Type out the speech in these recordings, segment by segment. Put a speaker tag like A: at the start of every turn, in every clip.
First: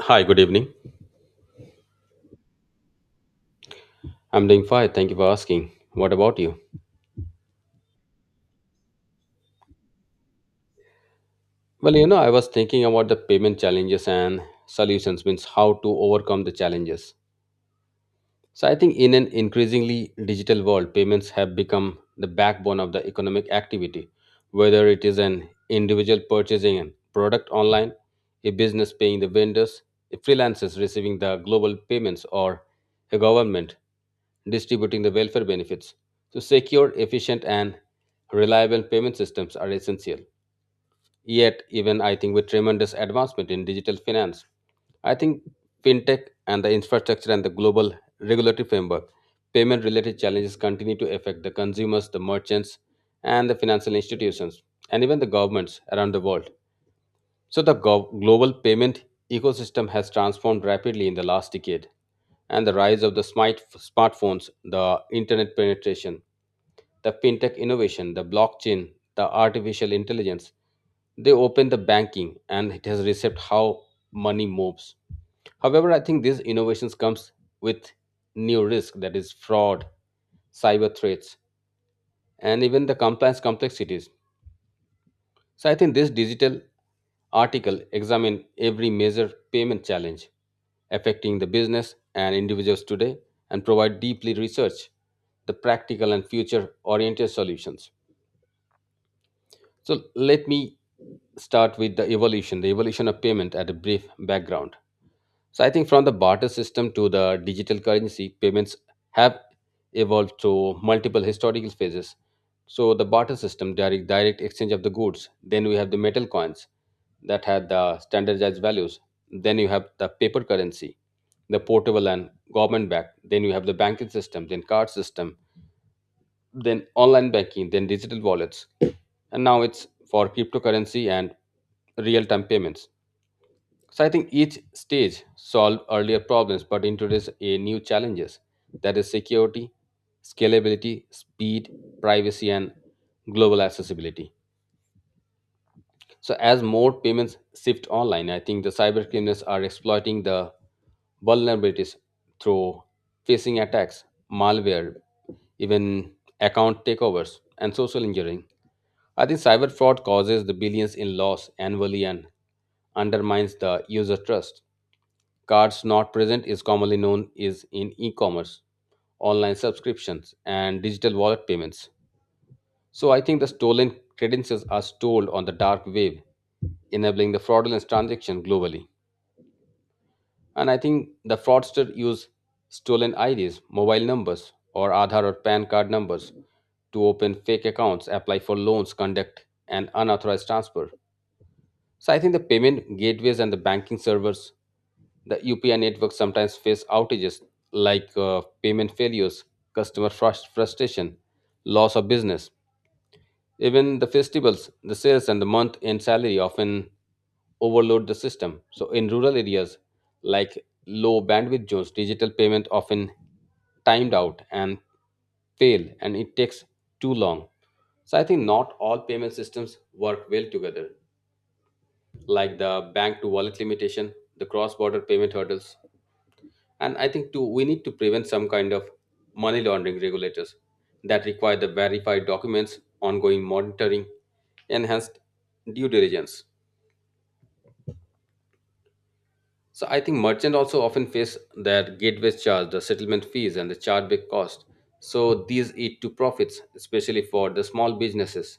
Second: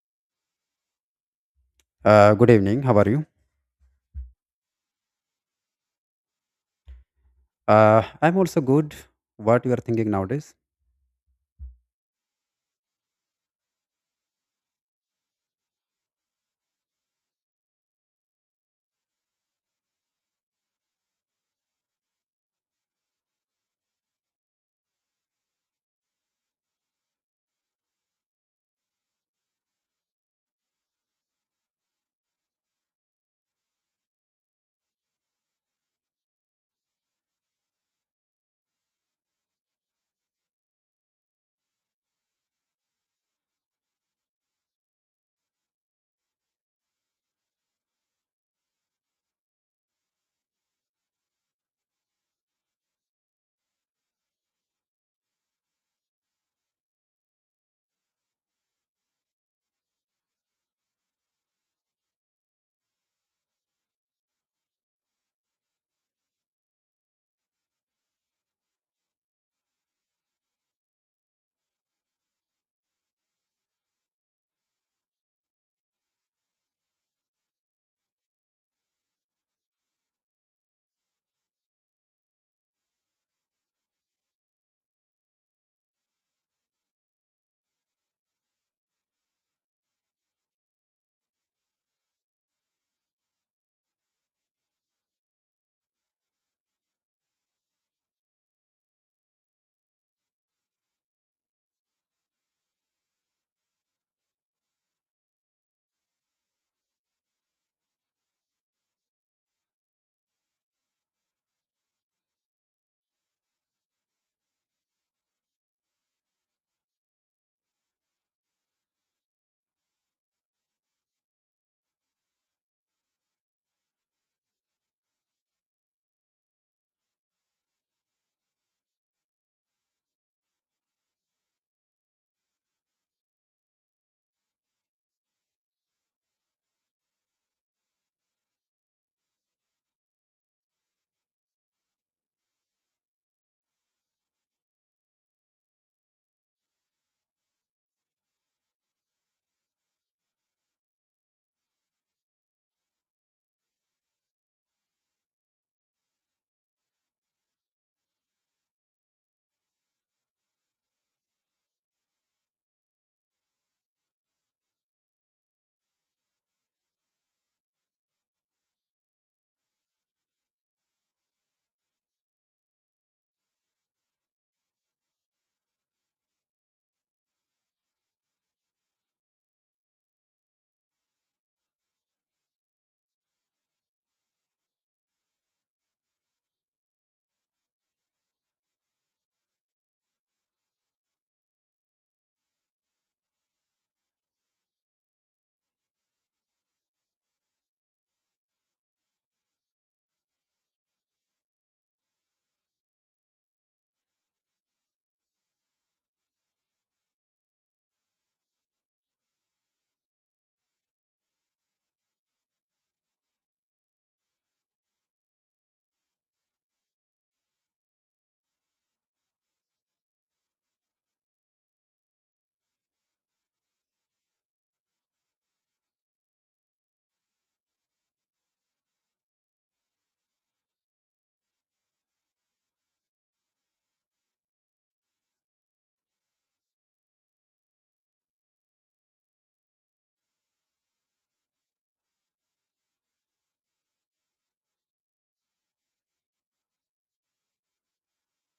A: Hi, good evening.
B: Good evening. How are you?
A: I'm doing fine. Thank you for asking. What about you?
B: I'm also good. What you are thinking nowadays?
A: I was thinking about the payment challenges and solutions, means how to overcome the challenges. So I think in an increasingly digital world, payments have become the backbone of the economic activity, whether it is an individual purchasing a product online, a business paying the vendors, a freelancers receiving the global payments, or a government distributing the welfare benefits. So secure, efficient, and reliable payment systems are essential. Yet, even I think with tremendous advancement in digital finance, I think fintech and the infrastructure and the global regulatory framework, payment related challenges continue to affect the consumers, the merchants, and the financial institutions, and even the governments around the world. So, global payment ecosystem has transformed rapidly in the last decade, and the rise of the smartphones, the internet penetration, the fintech innovation, the blockchain, the artificial intelligence. They open the banking and it has reshaped how money moves. However, I think these innovations comes with new risk that is fraud, cyber threats, and even the compliance complexities. So I think this digital article examine every major payment challenge affecting the business and individuals today and provide deeply research the practical and future oriented solutions. So let me start with the evolution of payment at a brief background. So I think from the barter system to the digital currency, payments have evolved through multiple historical phases. So the barter system, direct exchange of the goods. Then we have the metal coins that had the standardized values. Then you have the paper currency, the portable and government backed. Then you have the banking system, then card system, then online banking, then digital wallets, and now it's for cryptocurrency and real-time payments. So I think each stage solved earlier problems but introduced a new challenges that is security, scalability, speed, privacy, and global accessibility. So as more payments shift online, I think the cyber criminals are exploiting the vulnerabilities through phishing attacks, malware, even account takeovers, and social engineering. I think cyber fraud causes the billions in loss annually and undermines the user trust. Cards not present is commonly known is in e-commerce, online subscriptions, and digital wallet payments. So I think the stolen credentials are stored on the dark web, enabling the fraudulent transaction globally. And I think the fraudster use stolen IDs, mobile numbers, or Aadhaar or PAN card numbers to open fake accounts, apply for loans, conduct an unauthorized transfer. So I think the payment gateways and the banking servers, the UPI network sometimes face outages like payment failures, frustration, loss of business. Even the festivals, the sales, and the month end salary often overload the system. So in rural areas like low bandwidth zones, digital payment often timed out and fail and it takes too long. So I think not all payment systems work well together like the bank to wallet limitation, the cross border payment hurdles. And I think too, we need to prevent some kind of money laundering regulators that require the verified documents, ongoing monitoring, enhanced due diligence. So I think merchants also often face their gateway charge, the settlement fees, and the chargeback cost. So these eat to profits, especially for the small businesses.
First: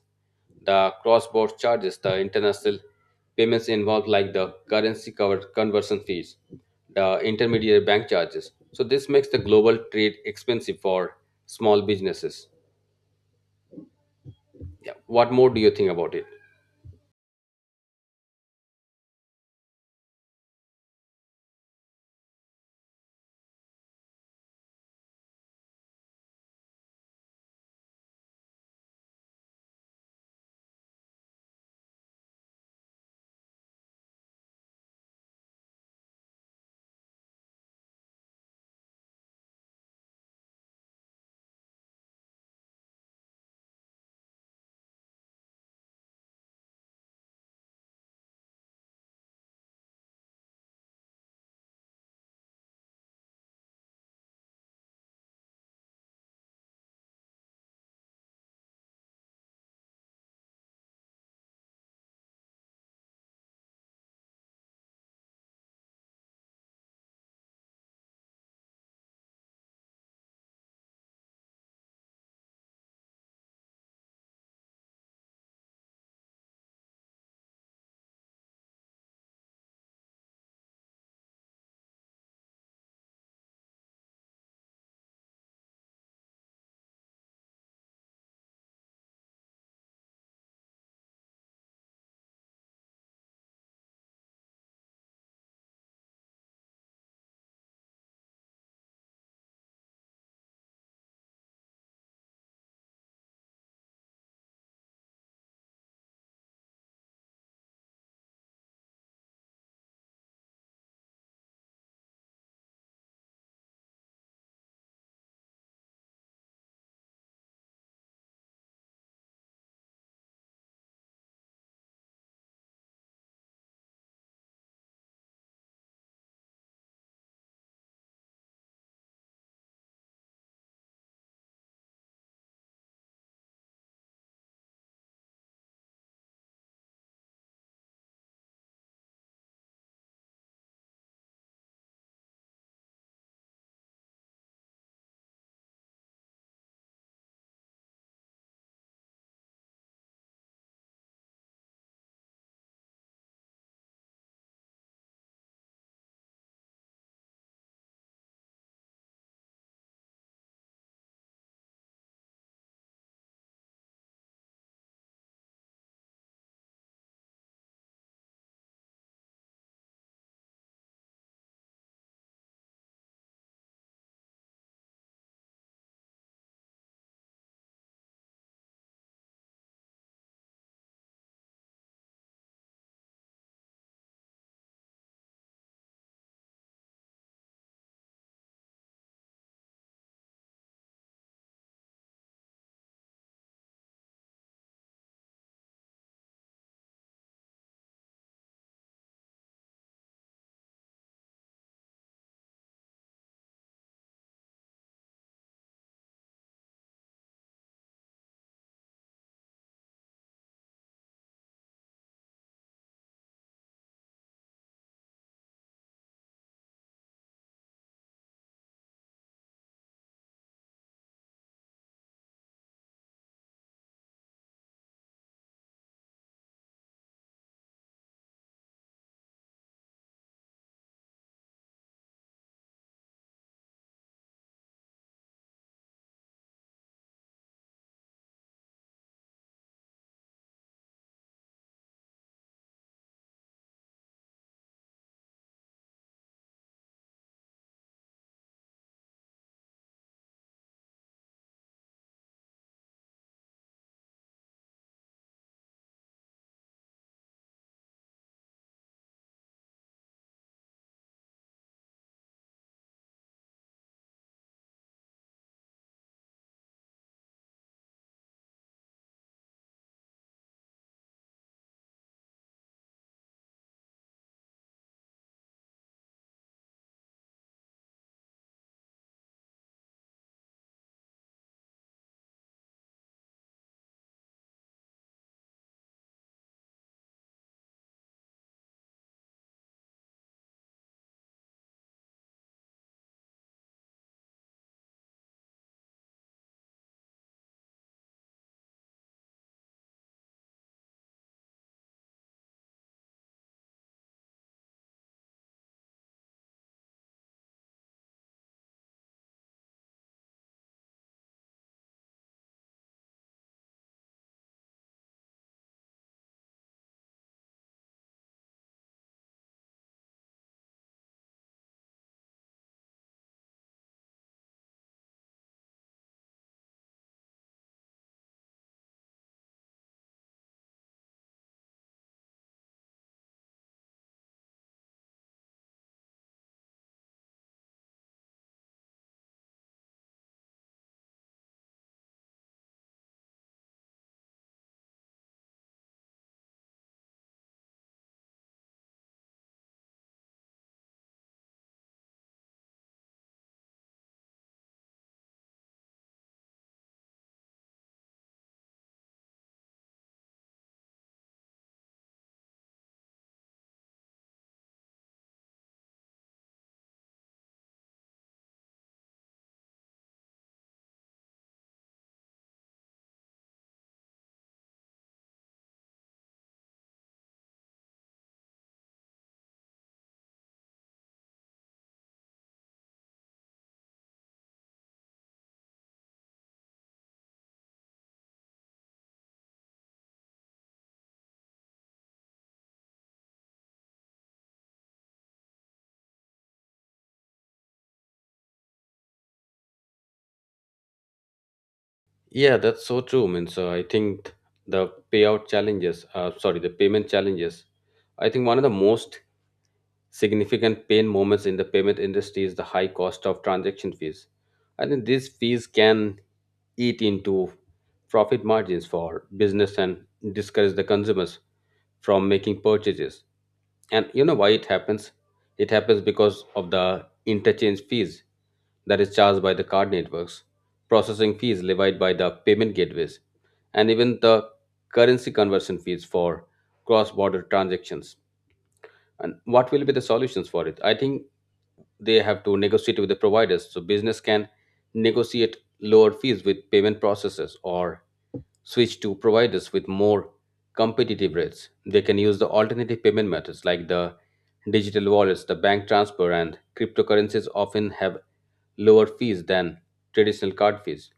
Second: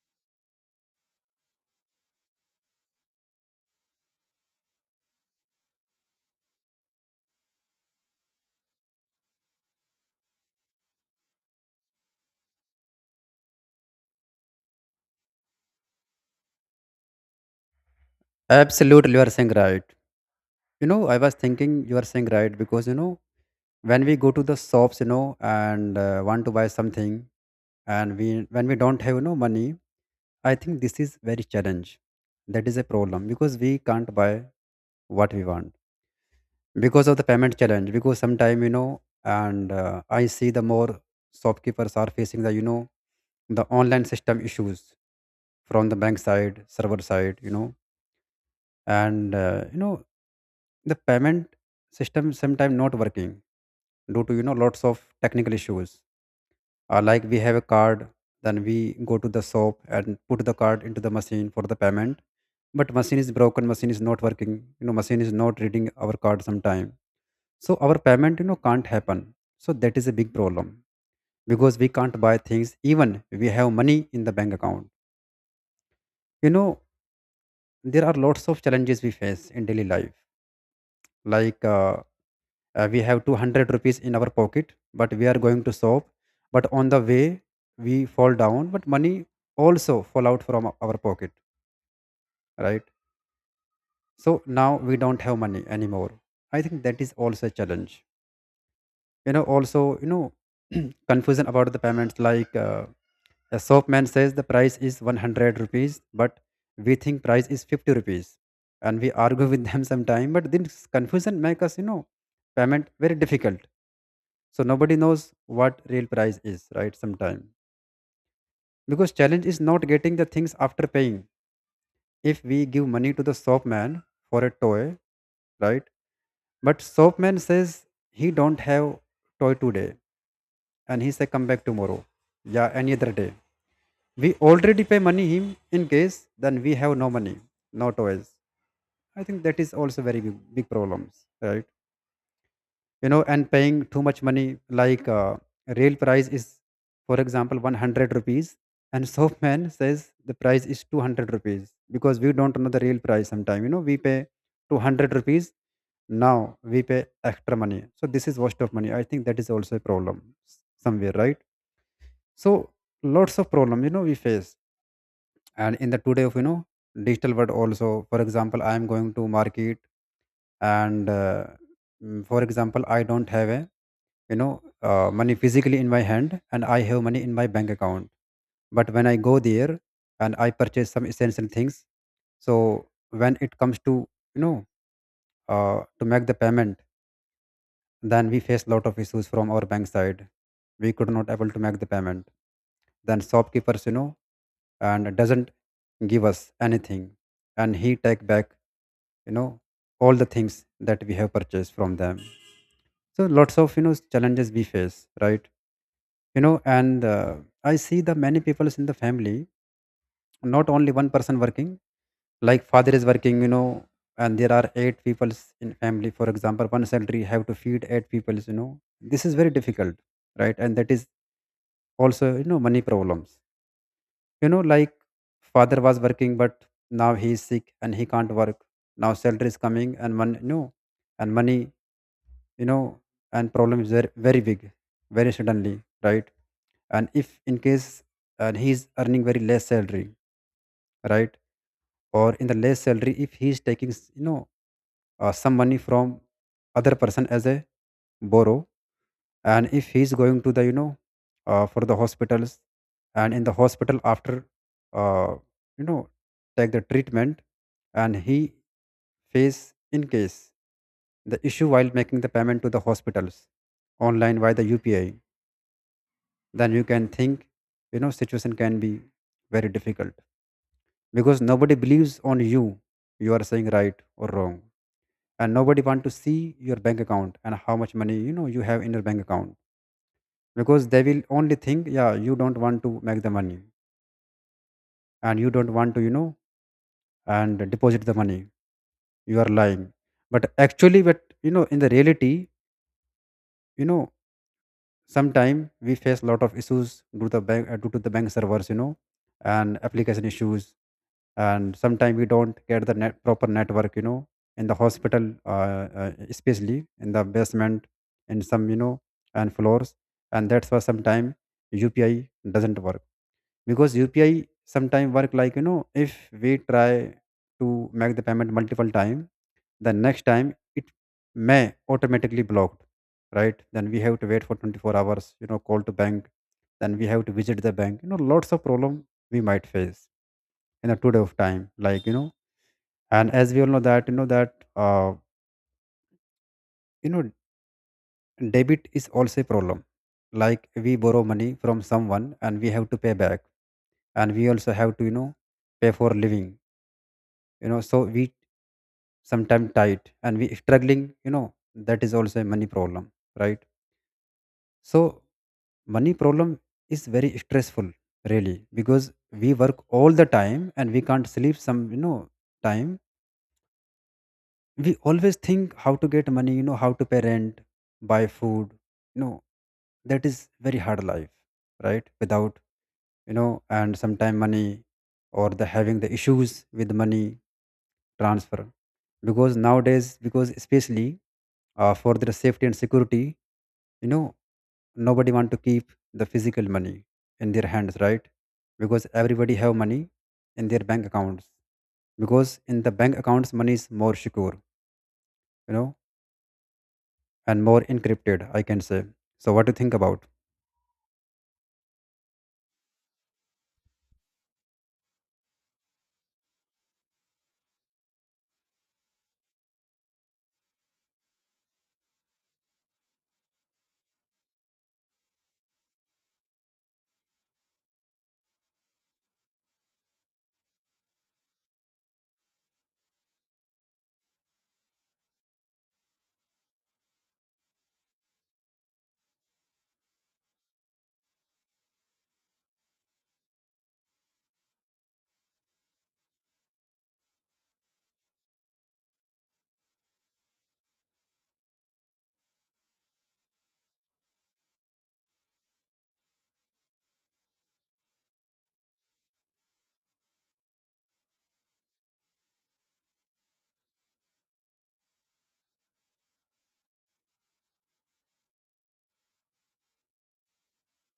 A: The cross-border charges, the international payments involved, like the currency cover conversion fees, the intermediary bank charges. So this makes the global trade expensive for small businesses. Yeah. What more do you think about it?
B: Absolutely, you are saying right. You know, I was thinking you are saying right because you know when we go to the shops, you know, and want to buy something, and we when we don't have money, I think this is very challenge. That is a problem because we can't buy what we want because of the payment challenge. Because sometime you know, and I see the more shopkeepers are facing the you know the online system issues from the bank side, server side, you know and you know the payment system sometimes not working due to lots of technical issues. Like we have a card, then we go to the shop and put the card into the machine for the payment, but machine is broken, machine is not working, you know, machine is not reading our card sometime, so our payment can't happen. So that is a big problem because we can't buy things even we have money in the bank account, you know. There are lots of challenges we face in daily life, like uh, we have 200 rupees in our pocket but we are going to shop, but on the way we fall down but money also fall out from our pocket, right? So now we don't have money anymore. I think that is also a challenge. You know, confusion about the payments, a shopman says the price is 100 rupees, but we think price is 50 rupees. And we argue with them sometime, but this confusion make us, you know, payment very difficult. So nobody knows what real price is, right? Sometime. Because challenge is not getting the things after paying. If we give money to the shopman for a toy, right? But shopman says he don't have toy today and he say come back tomorrow. Yeah, any other day. We already pay money him, in case then we have no money, no toys. I think that is also very big, big problems, right? You know, and paying too much money, real price is, for example, 100 rupees, and soapman says the price is 200 rupees because we don't know the real price sometime. You know, we pay 200 rupees, now we pay extra money, so this is waste of money. I think that is also a problem somewhere, right? So lots of problem, you know, we face. And in the today of, you know, digital world also, for example, I am going to market, and uh, for example, I don't have a, you know money physically in my hand, and I have money in my bank account. But when I go there and I purchase some essential things, so when it comes to, you know to make the payment, then we faced a lot of issues from our bank side. We could not able to make the payment. Then shopkeepers, you know, and doesn't give us anything, and he take back, you know, all the things that we have purchased from them. So lots of, you know, challenges we face, right? You know, and I see the many people in the family, not only one person working, like father is working, you know, and there are eight peoples in family. For example, one salary have to feed eight peoples, you know, this is very difficult, right? And that is also, you know, money problems, you know, like father was working, but now he is sick and he can't work. Now salary is coming and money, you know, and money, you know, and problem is very, very big very suddenly, right? And if in case, and he is earning very less salary, right? Or in the less salary, if he is taking some money from other person as a borrow, and if he is going to the, for the hospitals, and in the hospital after uh, you know take the treatment, and he face in case the issue while making the payment to the hospitals online via the UPI, then you can think, you know, situation can be very difficult because nobody believes on you. You are saying right or wrong. And nobody want to see your bank account and how much money, you know, you have in your bank account, because they will only think, yeah, you don't want to make the money, and you don't want to, you know, and deposit the money, you are lying. But actually, but, you know, in the reality, you know, sometimes we face a lot of issues due to the bank, due to the bank servers, you know, and application issues. And sometimes we don't get the net, proper network, you know, in the hospital, especially in the basement, in some, you know, and floors, and that's why sometimes UPI doesn't work, because UPI sometimes work like, you know, if we try to make the payment multiple time, the next time it may automatically blocked, right? Then we have to wait for 24 hours, you know, call to bank, then we have to visit the bank, you know, lots of problem we might face in a 2 day of time, like, you know. And as we all know that, you know, debit is also a problem. Like, we borrow money from someone and we have to pay back, and we also have to, you know, pay for living, you know. So we sometimes tight and we struggling, you know, that is also a money problem, right? So money problem is very stressful, really, because we work all the time and we can't sleep some, you know, time. We always think how to get money, you know, how to pay rent, buy food, you know. That is very hard life, right? Without, you know, and sometime money, or the having the issues with money transfer, because nowadays, because especially for their safety and security, you know, nobody want to keep the physical money in their hands, right? Because everybody have money in their bank accounts, because in the bank accounts money is more secure, you know, and more encrypted, I can say. So what do you think about?
A: Yeah, that's so true. Means I think the payment challenges. I think one of the most significant pain moments in the payment industry is the high cost of transaction fees. I think these fees can eat into profit margins for business and discourage the consumers from making purchases. And you know why it happens? It happens because of the interchange fees that is charged by the card networks, processing fees levied by the payment gateways, and even the currency conversion fees for cross border transactions. And what will be the solutions for it? I think they have to negotiate with the providers so business can negotiate lower fees with payment processors or switch to providers with more competitive rates. They can use the alternative payment methods like the digital wallets, the bank transfer and cryptocurrencies often have lower fees than traditional card fees,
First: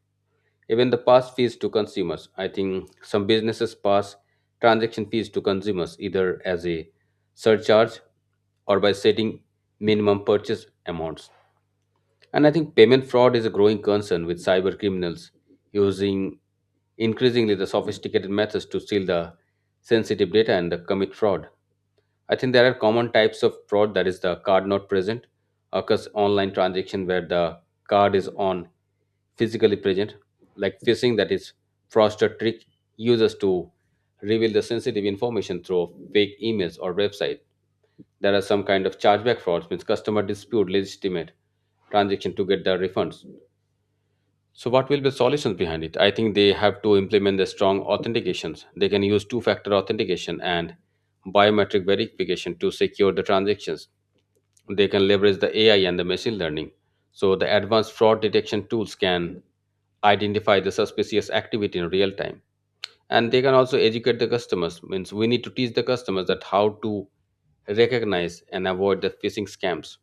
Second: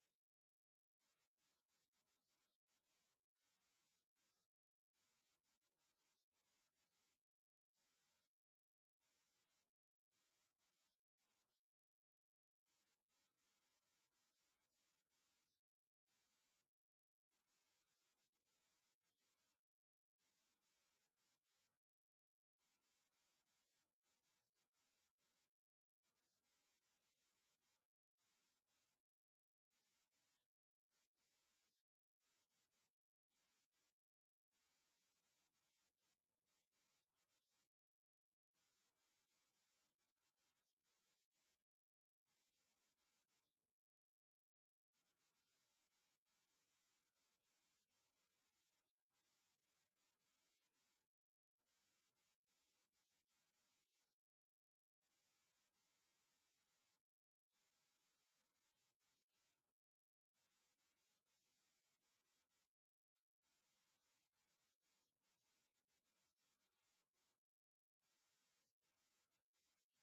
A: even the pass fees to consumers. I think some businesses pass transaction fees to consumers either as a surcharge or by setting minimum purchase amounts. And I think payment fraud is a growing concern with cyber criminals using increasingly the sophisticated methods to steal the sensitive data and commit fraud. I think there are common types of fraud that is the card not present, occurs online transaction where the card is on physically present, like phishing that is fraudster trick users to reveal the sensitive information through fake emails or website. There are some kind of chargeback frauds means customer dispute legitimate transaction to get the refunds. So, what will be the solutions behind it? I think they have to implement the strong authentications. They can use two factor authentication and biometric verification to secure the transactions. They can leverage the AI and the machine learning. So, the advanced fraud detection tools can identify the suspicious activity in real time. And they can also educate the customers. Means we need to teach the customers that how to recognize and avoid the phishing scams.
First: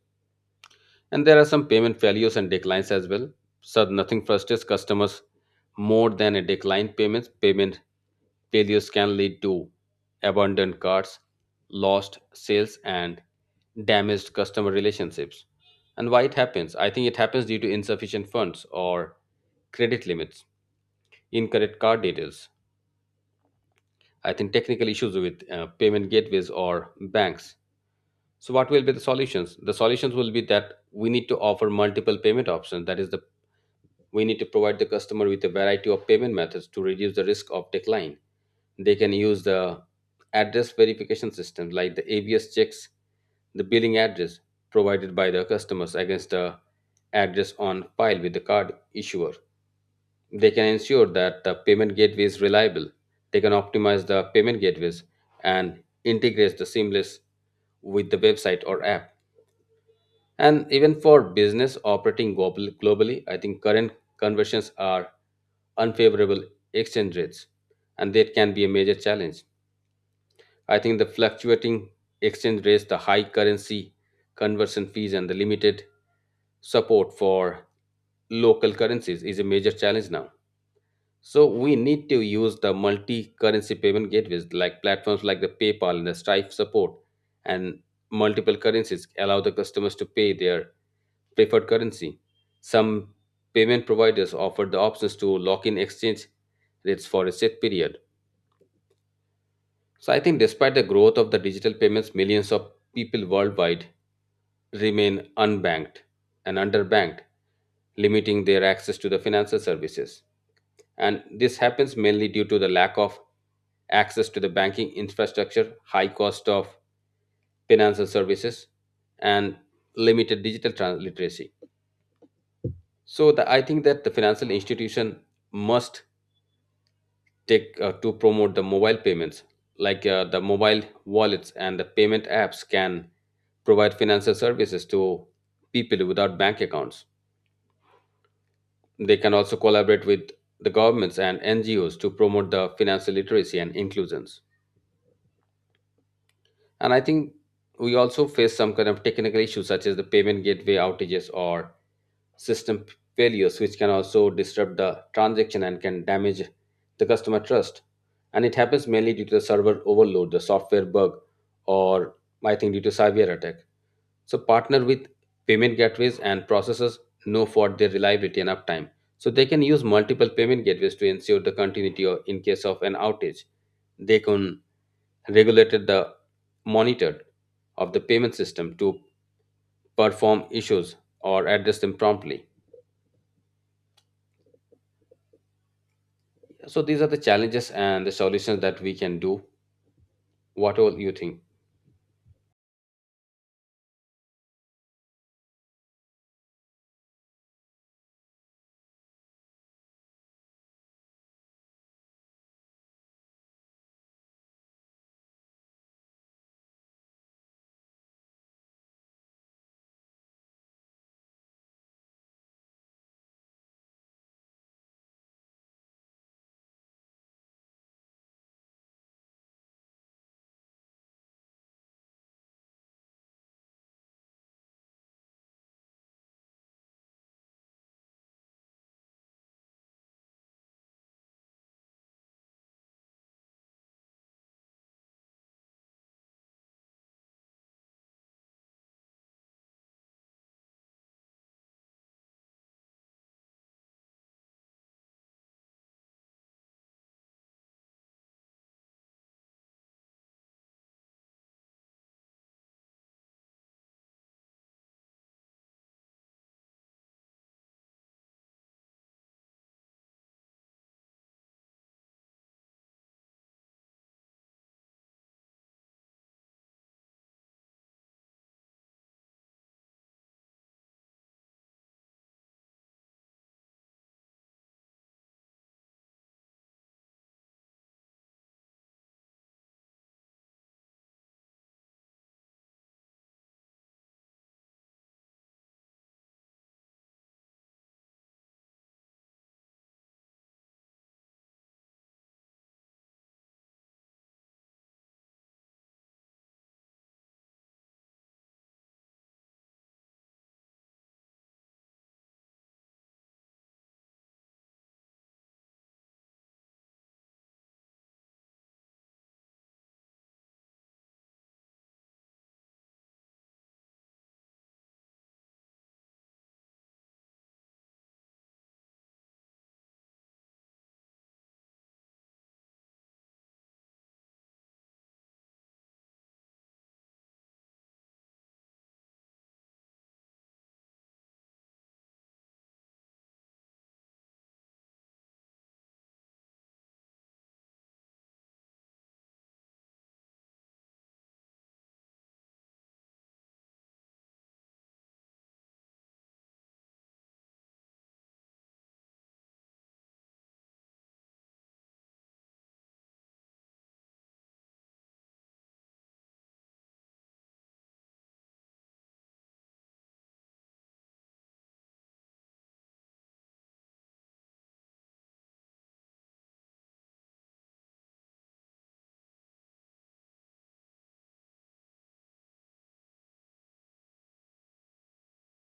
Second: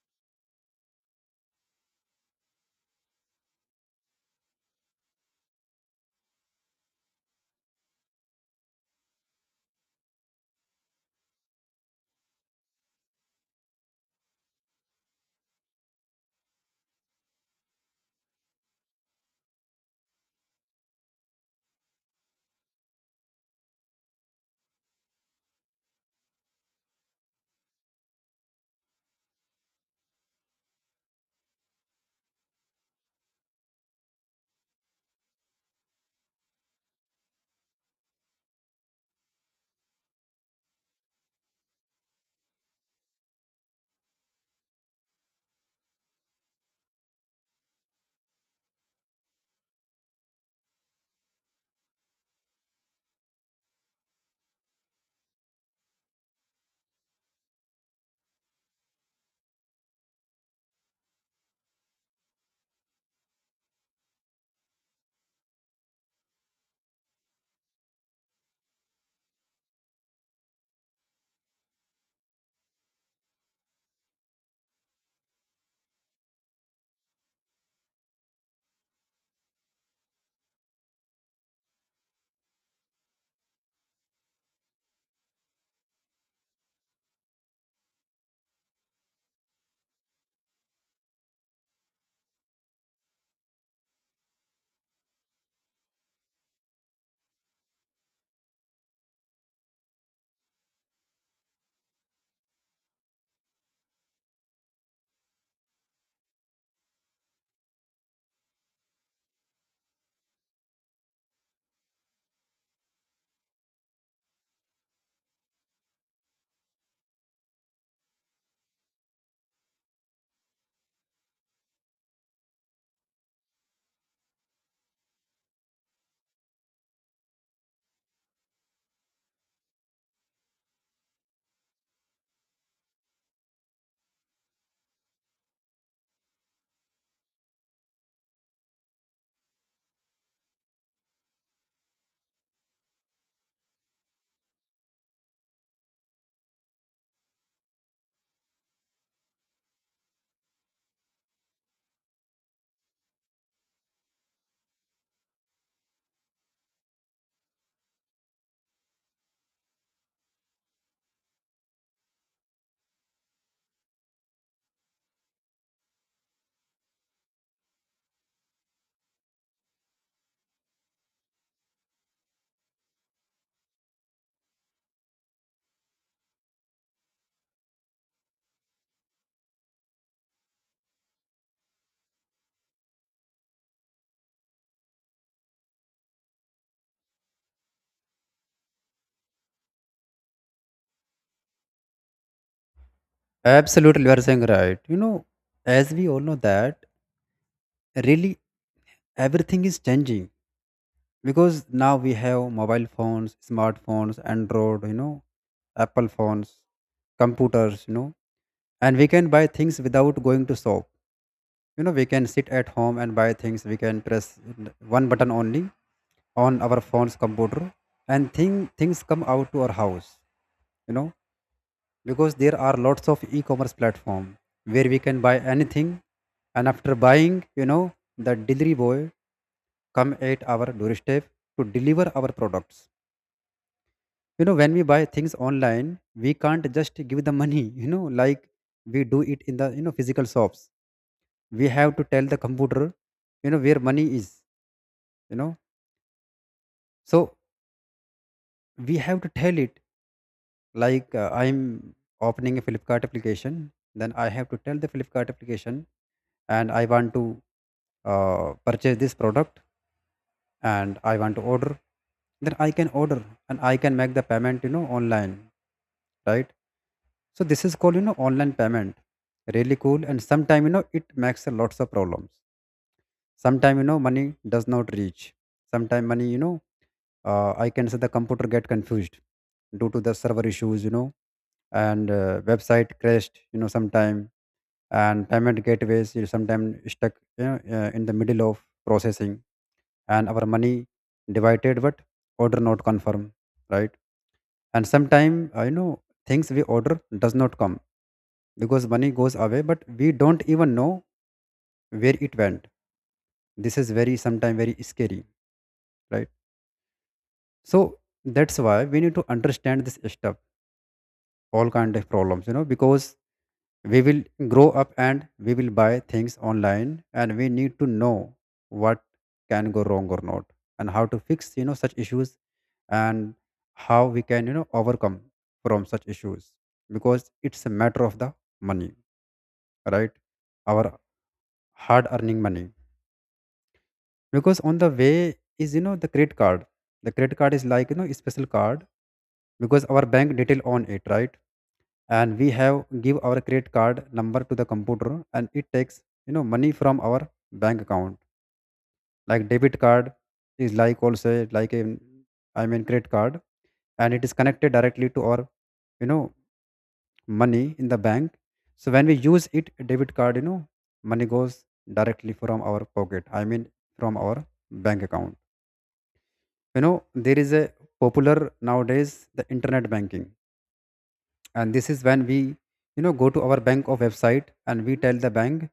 A: And there are some payment failures and declines as well. So nothing frustrates customers more than a declined payments. Payment failures can lead to abandoned carts, lost sales, and damaged customer relationships. And why it happens? I think it happens due to insufficient funds or credit limits, incorrect card details. I think technical issues with payment gateways or banks. So, what will be the solutions? The solutions will be that we need to offer multiple payment options. That is the, we need to provide the customer with a variety of payment methods to reduce the risk of decline. They can use the address verification system like the ABS checks the billing address provided by the customers against the address on file with the card issuer. They can ensure that the payment gateway is reliable. They can optimize the payment gateways and integrate the seamless with the website or app. And even for business operating globally, I think current conversions are unfavorable exchange rates, and that can be a major challenge. I think the fluctuating exchange rates, the high currency conversion fees, and the limited support for local currencies is a major challenge now. So we need to use the multi-currency payment gateways like platforms like the PayPal and the Stripe support and multiple currencies allow the customers to pay their preferred currency. Some payment providers offer the options to lock in exchange rates for a set period. So I think despite the growth of the digital payments, millions of people worldwide remain unbanked and underbanked, limiting their access to the financial services and this happens mainly due to the lack of access to the banking infrastructure, high cost of financial services, and literacy. So the, I think that the financial institution must take to promote the mobile payments, like the mobile wallets and the payment apps can provide financial services to people without bank accounts. They can also collaborate with the governments and NGOs to promote the financial literacy and inclusions. And I think we also face some kind of technical issues such as the payment gateway outages or system failures, which can also disrupt the transaction and can damage the customer trust. And it happens mainly due to the server overload, the software bug, or I think due to cyber attack. So partner with payment gateways and processors know for their reliability and uptime. So they can use multiple payment gateways to ensure the continuity or in case of an outage. They can regulated the monitored of the payment system to perform issues or address them promptly. So these are the challenges and the solutions that we can do. What all you think?
B: Absolutely, you are saying right, you know. As we all know that, really, everything is changing, because now we have mobile phones, smartphones, Android, you know, Apple phones, computers, you know, and we can buy things without going to shop. You know, we can sit at home and buy things. We can press one button only on our phone's computer, and things come out to our house, you know, because there are lots of e-commerce platform where we can buy anything. And after buying, you know, the delivery boy come at our doorstep to deliver our products. You know, when we buy things online, we can't just give the money, you know, like we do it in the, you know, physical shops. We have to tell the computer, you know, where money is, you know. So we have to tell it, I'm opening a Flipkart application. Then I have to tell the Flipkart application, and I want to purchase this product, and I want to order. Then I can order, and I can make the payment, you know, online, right? So this is called, you know, online payment. Really cool, and sometime you know it makes a lots of problems. Sometime you know money does not reach. Sometime money, you know, I can say the computer get confused due to the server issues, you know, and website crashed, you know, sometime, and payment gateways you sometime stuck, you know, in the middle of processing, and our money divided but order not confirm, right? And sometime, you know, things we order does not come, because money goes away but we don't even know where it went. This is very sometime very scary, right? So that's why we need to understand this stuff, all kind of problems, you know, because we will grow up and we will buy things online, and we need to know what can go wrong or not, and how to fix, you know, such issues, and how we can, you know, overcome from such issues, because it's a matter of the money, right? Our hard earning money. Because on the way is, you know, the credit card. The credit card is like, you know, a special card, because our bank detail on it, right? And we have give our credit card number to the computer and it takes money from our bank account. Like debit card is like also like a, I mean, credit card, and it is connected directly to our you know money in the bank. So when we use it debit card money goes directly from our pocket, I mean, from our bank account. There is a popular nowadays, the internet banking. And this is when we go to our bank of website and we tell the bank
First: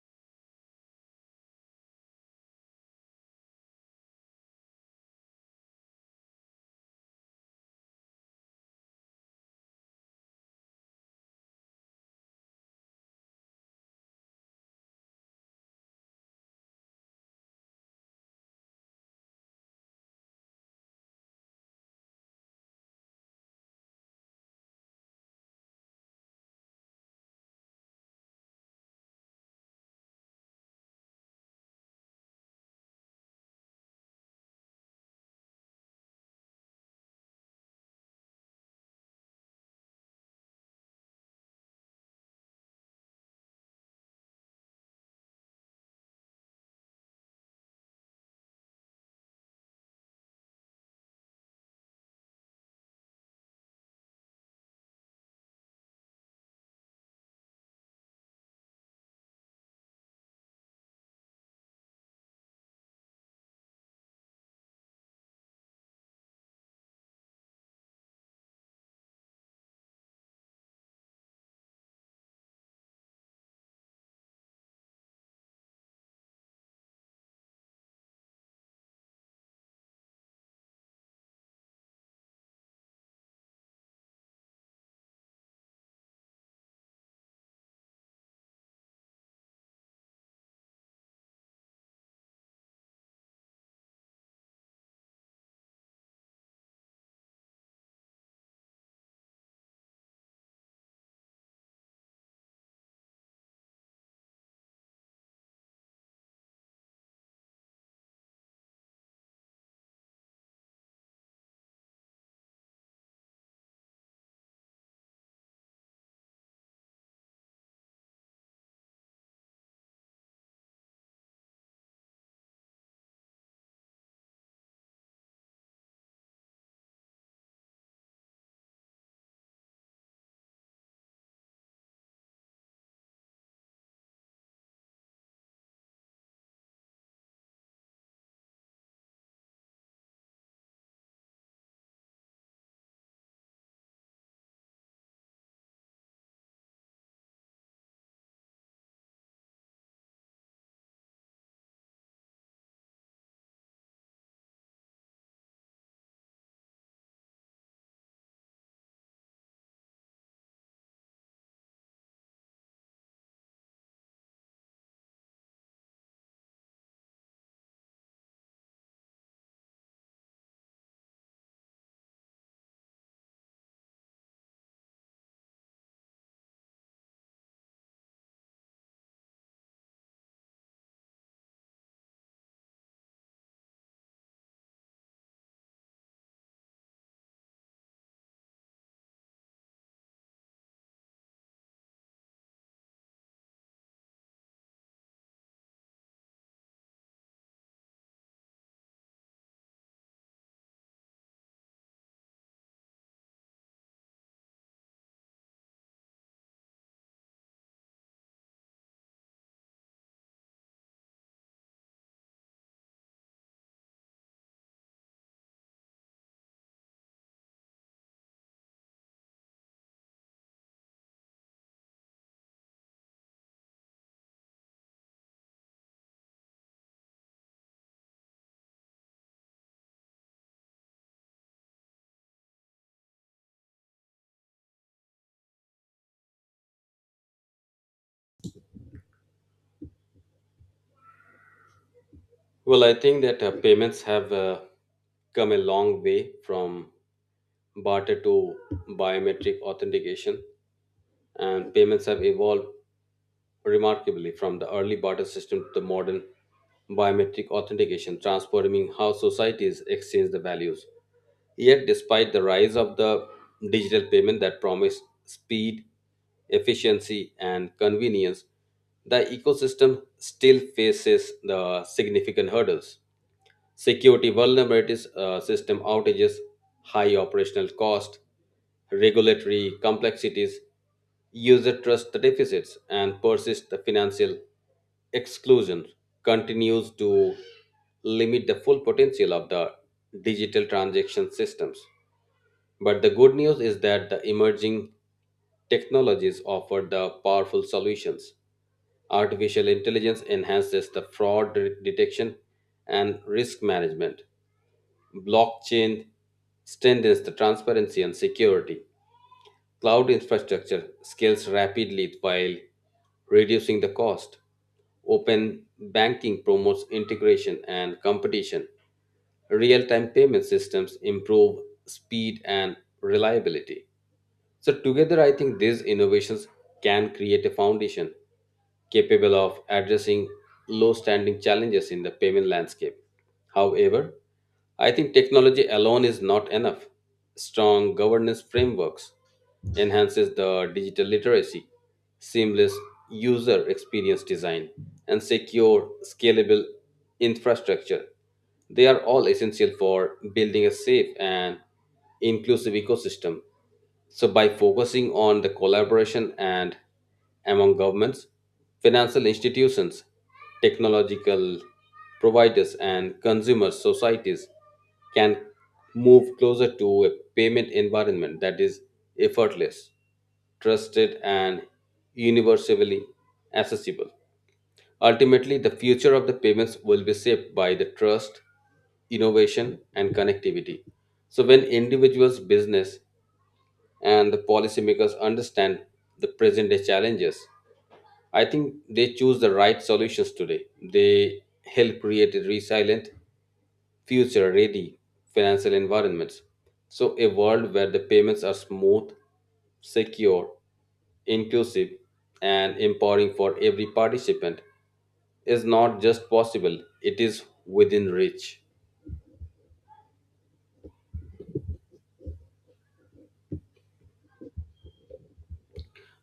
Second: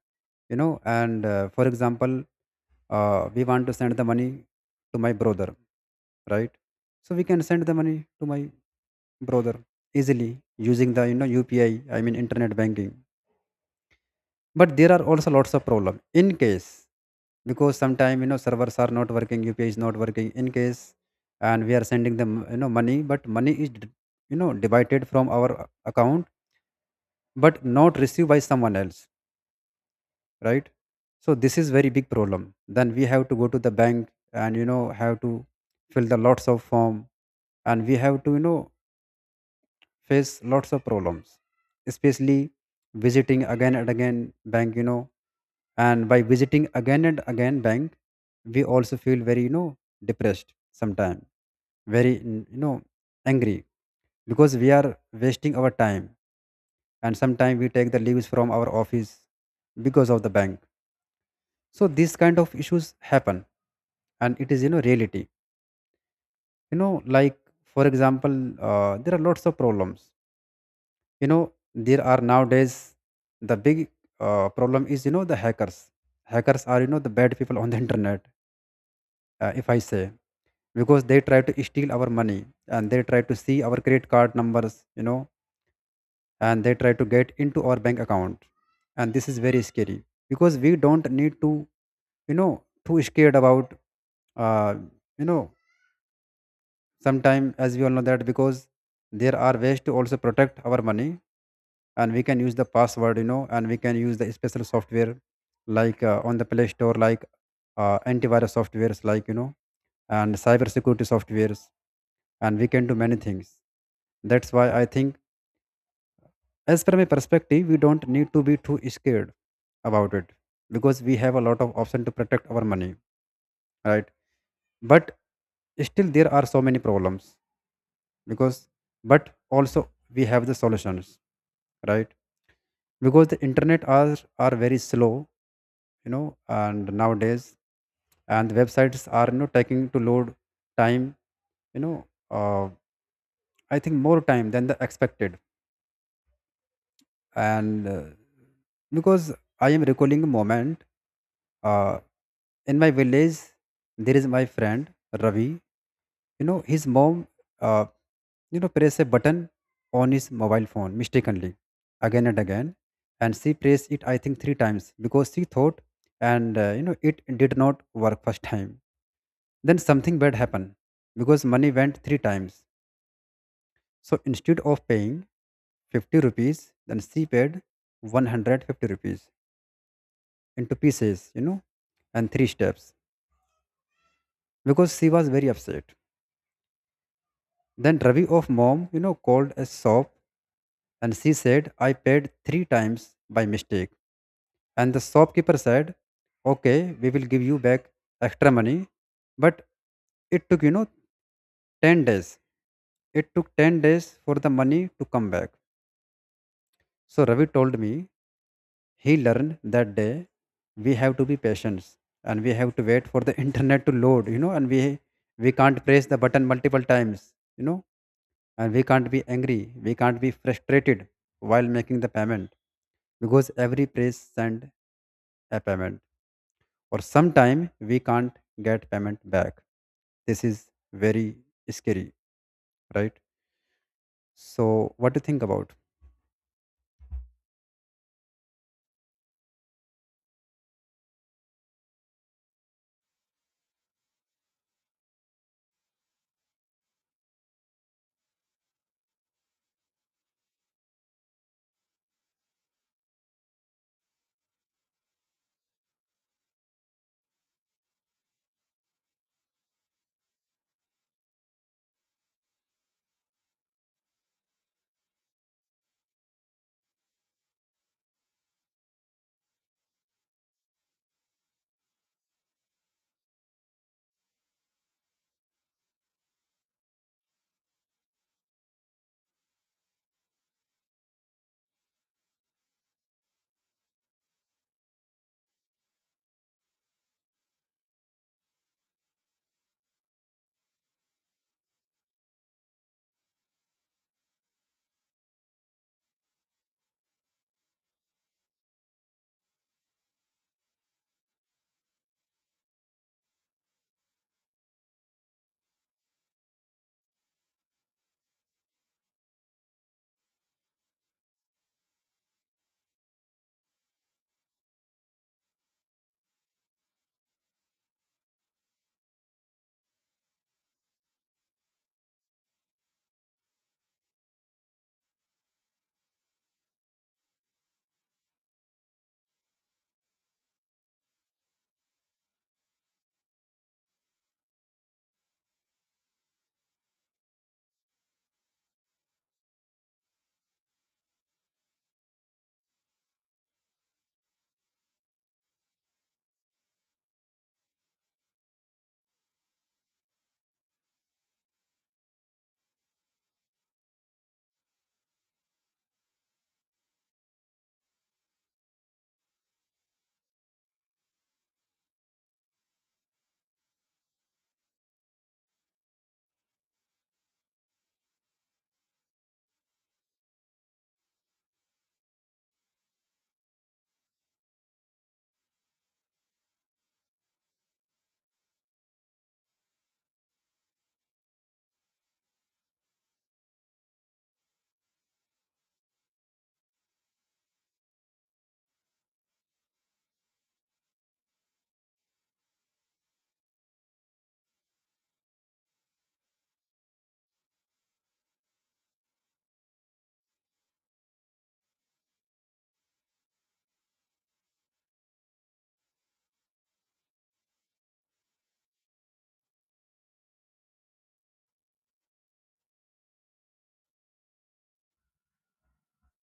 B: and, for example, we want to send the money to my brother, right? So we can send the money to my brother easily using the UPI, I mean, internet banking. But there are also lots of problem in case, because sometime servers are not working, UPI is not working in case, and we are sending them money, but money is divided from our account, but not received by someone else, right? So this is very big problem. Then we have to go to the bank and have to fill the lots of form, and we have to face lots of problems, especially visiting again and again bank, and by visiting again and again bank we also feel very depressed sometime, very angry, because we are wasting our time, and sometimes we take the leaves from our office because of the bank. So these kind of issues happen, and it is reality. Like, for example, there are lots of problems. you know there are nowadays the big, problem is the hackers. Hackers are the bad people on the internet, if I say, because they try to steal our money, and they try to see our credit card numbers, and they try to get into our bank account. And this is very scary, because we don't need to you know too scared about, uh, you know sometime, as we all know that, because there are ways to also protect our money. And we can use the password, and we can use the special software, like, on the Play Store, like, antivirus softwares, like, and cyber security softwares, and we can do many things. That's why I think, as from a perspective, we don't need to be too scared about it, because we have a lot of option to protect our money, right? But still there are so many problems because, but also we have the solutions, right? Because the internet are very slow, and nowadays, and websites are taking to load time, you know uh, I think more time than the expected. And, because I am recalling a moment, uh, in my village there is my friend Ravi. His mom, uh, press a button on his mobile phone mistakenly again and again. And she pressed it, I think, three times because she thought, and, it did not work first time. Then something bad happened because money went three times. So instead of paying 50 rupees, then she paid 150 rupees into pieces, and three steps, because she was very upset. Then Ravi of mom, called a shop, and she said, I paid three times by mistake. And the shopkeeper said, okay, we will give you back extra money. But it took, 10 days. It took 10 days for the money to come back. So Ravi told me he learned that day we have to be patient, and we have to wait for the internet to load, and we can't press the button multiple times, and we can't be angry, we can't be frustrated while making the payment, because every press send a payment, or sometime we can't get payment back. This is very scary, right? So what do you think about?
A: Well, I think that payments have come a long way from barter to biometric authentication, and payments have evolved remarkably from the early barter system to the modern biometric authentication, transforming how societies exchange the values. Yet, despite the rise of the digital payment that promised speed, efficiency, and convenience, the ecosystem still faces the significant hurdles security vulnerabilities, system outages, high operational cost, regulatory complexities, user trust deficits, and persist the financial exclusion continues to limit the full potential of the digital transaction systems. But the good news is that the emerging technologies offer the powerful solutions. Artificial intelligence enhances the detection and risk management. Blockchain strengthens the transparency and security. Cloud infrastructure scales rapidly while reducing the cost. Open banking promotes integration and competition. Real time payment systems improve speed and reliability. So, together, I think these innovations can create a foundation capable of addressing low standing challenges in the payment landscape. However, I think technology alone is not enough. Strong governance frameworks enhances the digital literacy, seamless user experience design, and secure, scalable infrastructure. They are all essential for building a safe and inclusive ecosystem. So, by focusing on the collaboration and among governments, financial institutions, technological providers, and consumer societies can move closer to a payment environment that is effortless, trusted, and universally accessible. Ultimately, the future of the payments will be shaped by the trust, innovation, and connectivity. So, when individuals, business, and the policymakers understand the present day challenges, I think they choose the right solutions today. They help create a resilient, future ready financial environments. So, a world where the payments are smooth, secure, inclusive, and empowering for every participant is not just possible, it is within reach.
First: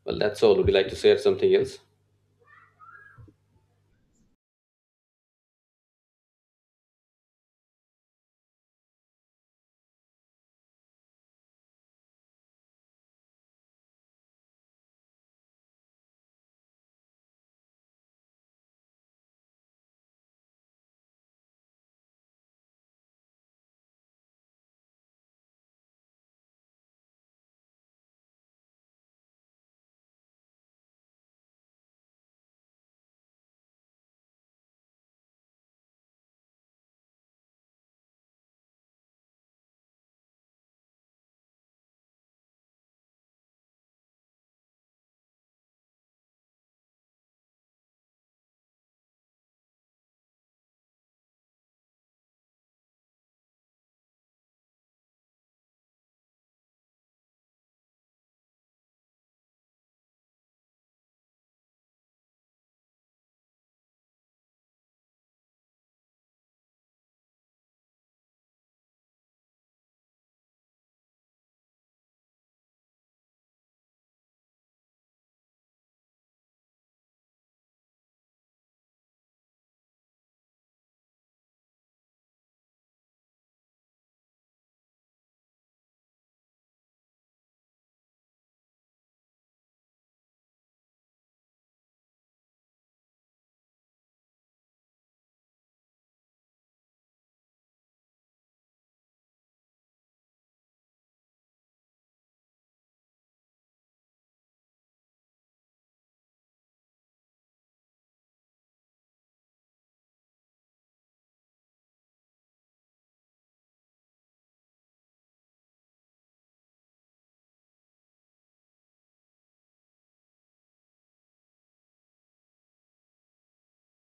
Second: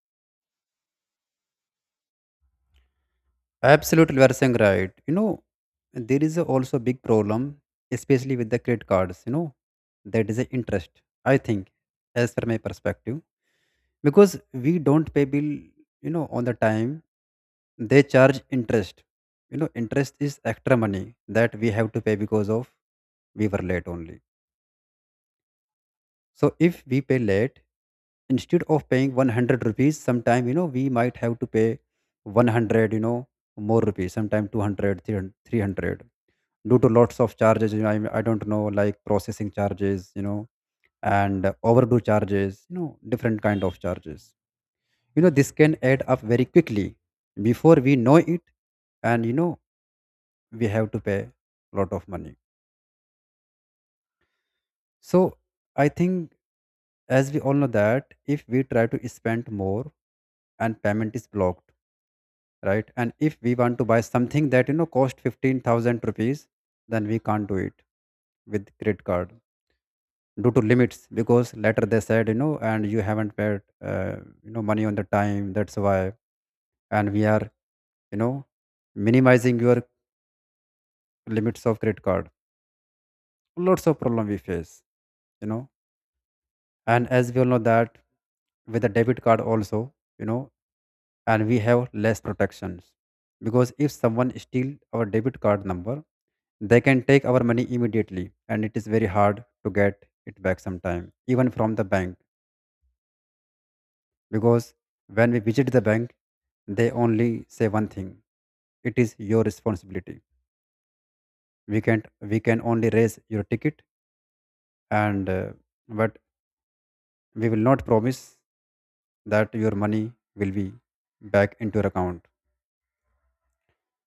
A: Well, that's all. Would you like to share something else?
B: Absolutely, you are saying right, there is a also a big problem, especially with the credit cards, that is the interest. I think, as per my perspective, because we don't pay bill on the time, they charge interest. Interest is extra money that we have to pay because of we were late only. So if we pay late, instead of paying 100 rupees, sometime, we might have to pay 100, more rupees, sometime 200, due to lots of charges. I don't know, like processing charges, and overdue charges, different kind of charges. This can add up very quickly before we know it. And, we have to pay a lot of money. So I think, as we all know, that if we try to spend more and payment is blocked, right? And if we want to buy something that cost 15,000 rupees, then we can't do it with credit card due to limits, because later they said, and you haven't paid, money on the time, that's why. And we are you know minimizing your limits of credit card. Lots of problem we face, you know and as we all know that with a debit card also, you know and we have less protections, because if someone steal our debit card number, they can take our money immediately, and it is very hard to get it back sometime, even from the bank. Because when we visit the bank, they only say one thing: it is your responsibility. We can't we can only raise your ticket, and, but we will not promise that your money will be back into your account.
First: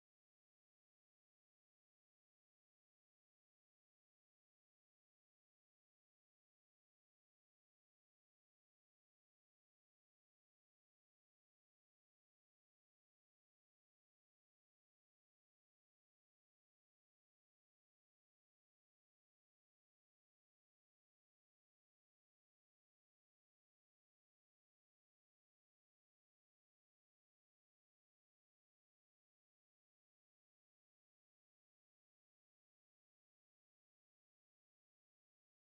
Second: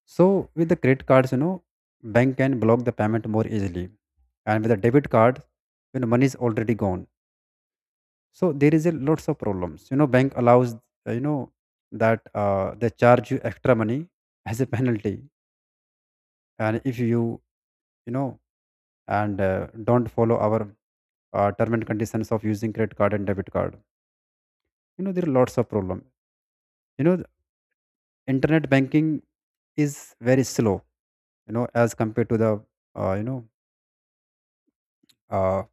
B: So with the credit cards, bank can block the payment more easily, and with a debit card, money is already gone. So there is a lots of problems. Bank allows, uh, you know that, they charge you extra money as a penalty, and if you, you know and, don't follow our, term and conditions of using credit card and debit card, there are lots of problems. The internet banking is very slow. As compared to the, uh, you know. Uh,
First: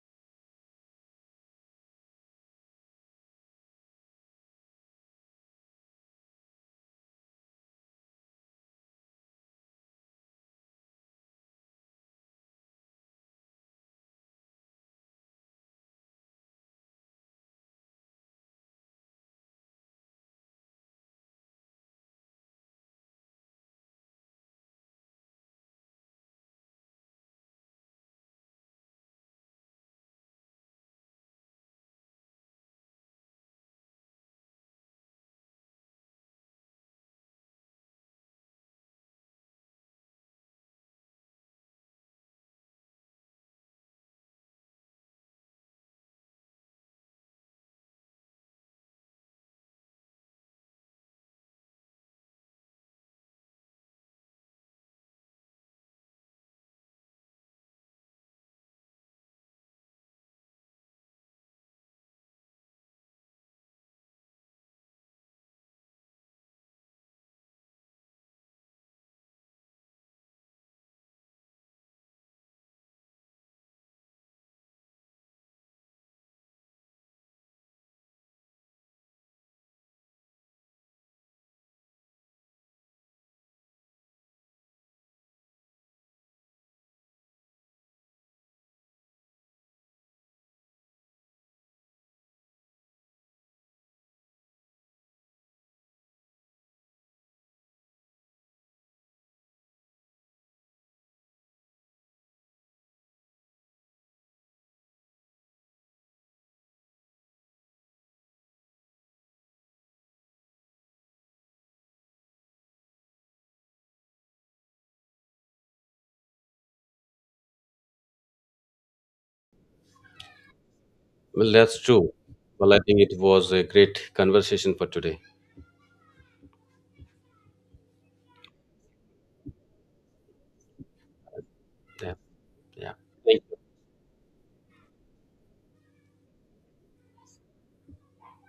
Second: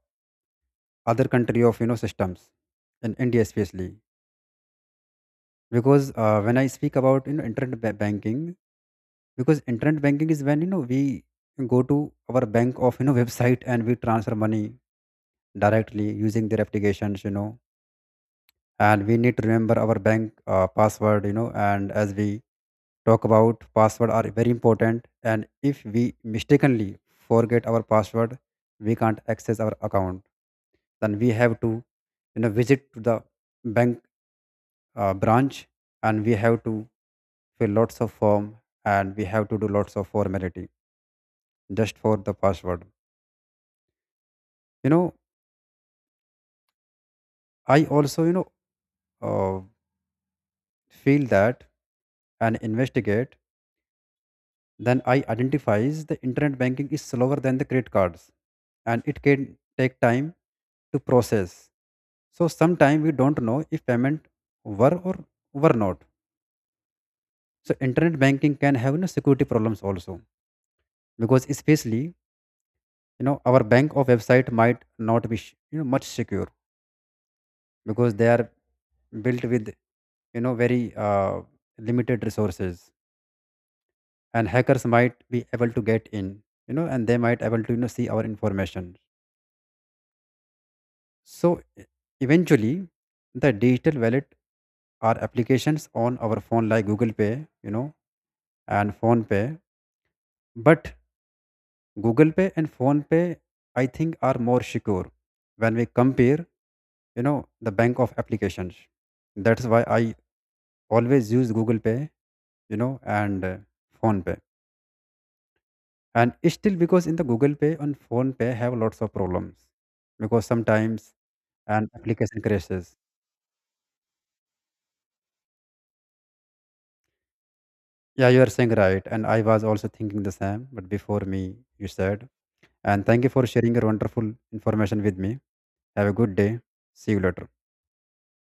B: other country of systems in India, especially. Because, when I speak about, internet banking, because internet banking is when we go to our bank of website, and we transfer money directly using their applications, and we need to remember our bank, password, and as we talk about password are very important. And if we mistakenly forget our password, we can't access our account. Then we have to visit to the bank, branch, and we have to fill lots of form, and we have to do lots of formality just for the password you know I also, uh, feel that and investigate, then I identifies the internet banking is slower than the credit cards, and it can take time to process. So sometimes we don't know if payment were or were not. So internet banking can have, security problems also, because especially, our bank of website might not be much secure, because they are built with, very, limited resources, and hackers might be able to get in, and they might able to see our information. So, e- eventually the digital wallet are applications on our phone, like Google Pay, you know and Phone Pay. But Google Pay and Phone Pay I think are more secure when we compare, you know the bank of applications. That's why I always use Google Pay, and, Phone Pay, and still because in the Google Pay and Phone Pay have lots of problems because sometimes
A: Well, that's
B: an
A: true.
B: application
A: Well, I
B: crashes.
A: think it was a great conversation for today.
B: Yeah, you are saying right, and I was also thinking the same, but before me you
A: Yeah.
B: said,
A: Yeah.
B: and thank you
A: Thank
B: for
A: you.
B: sharing your wonderful information with me. Have a good day. See you later.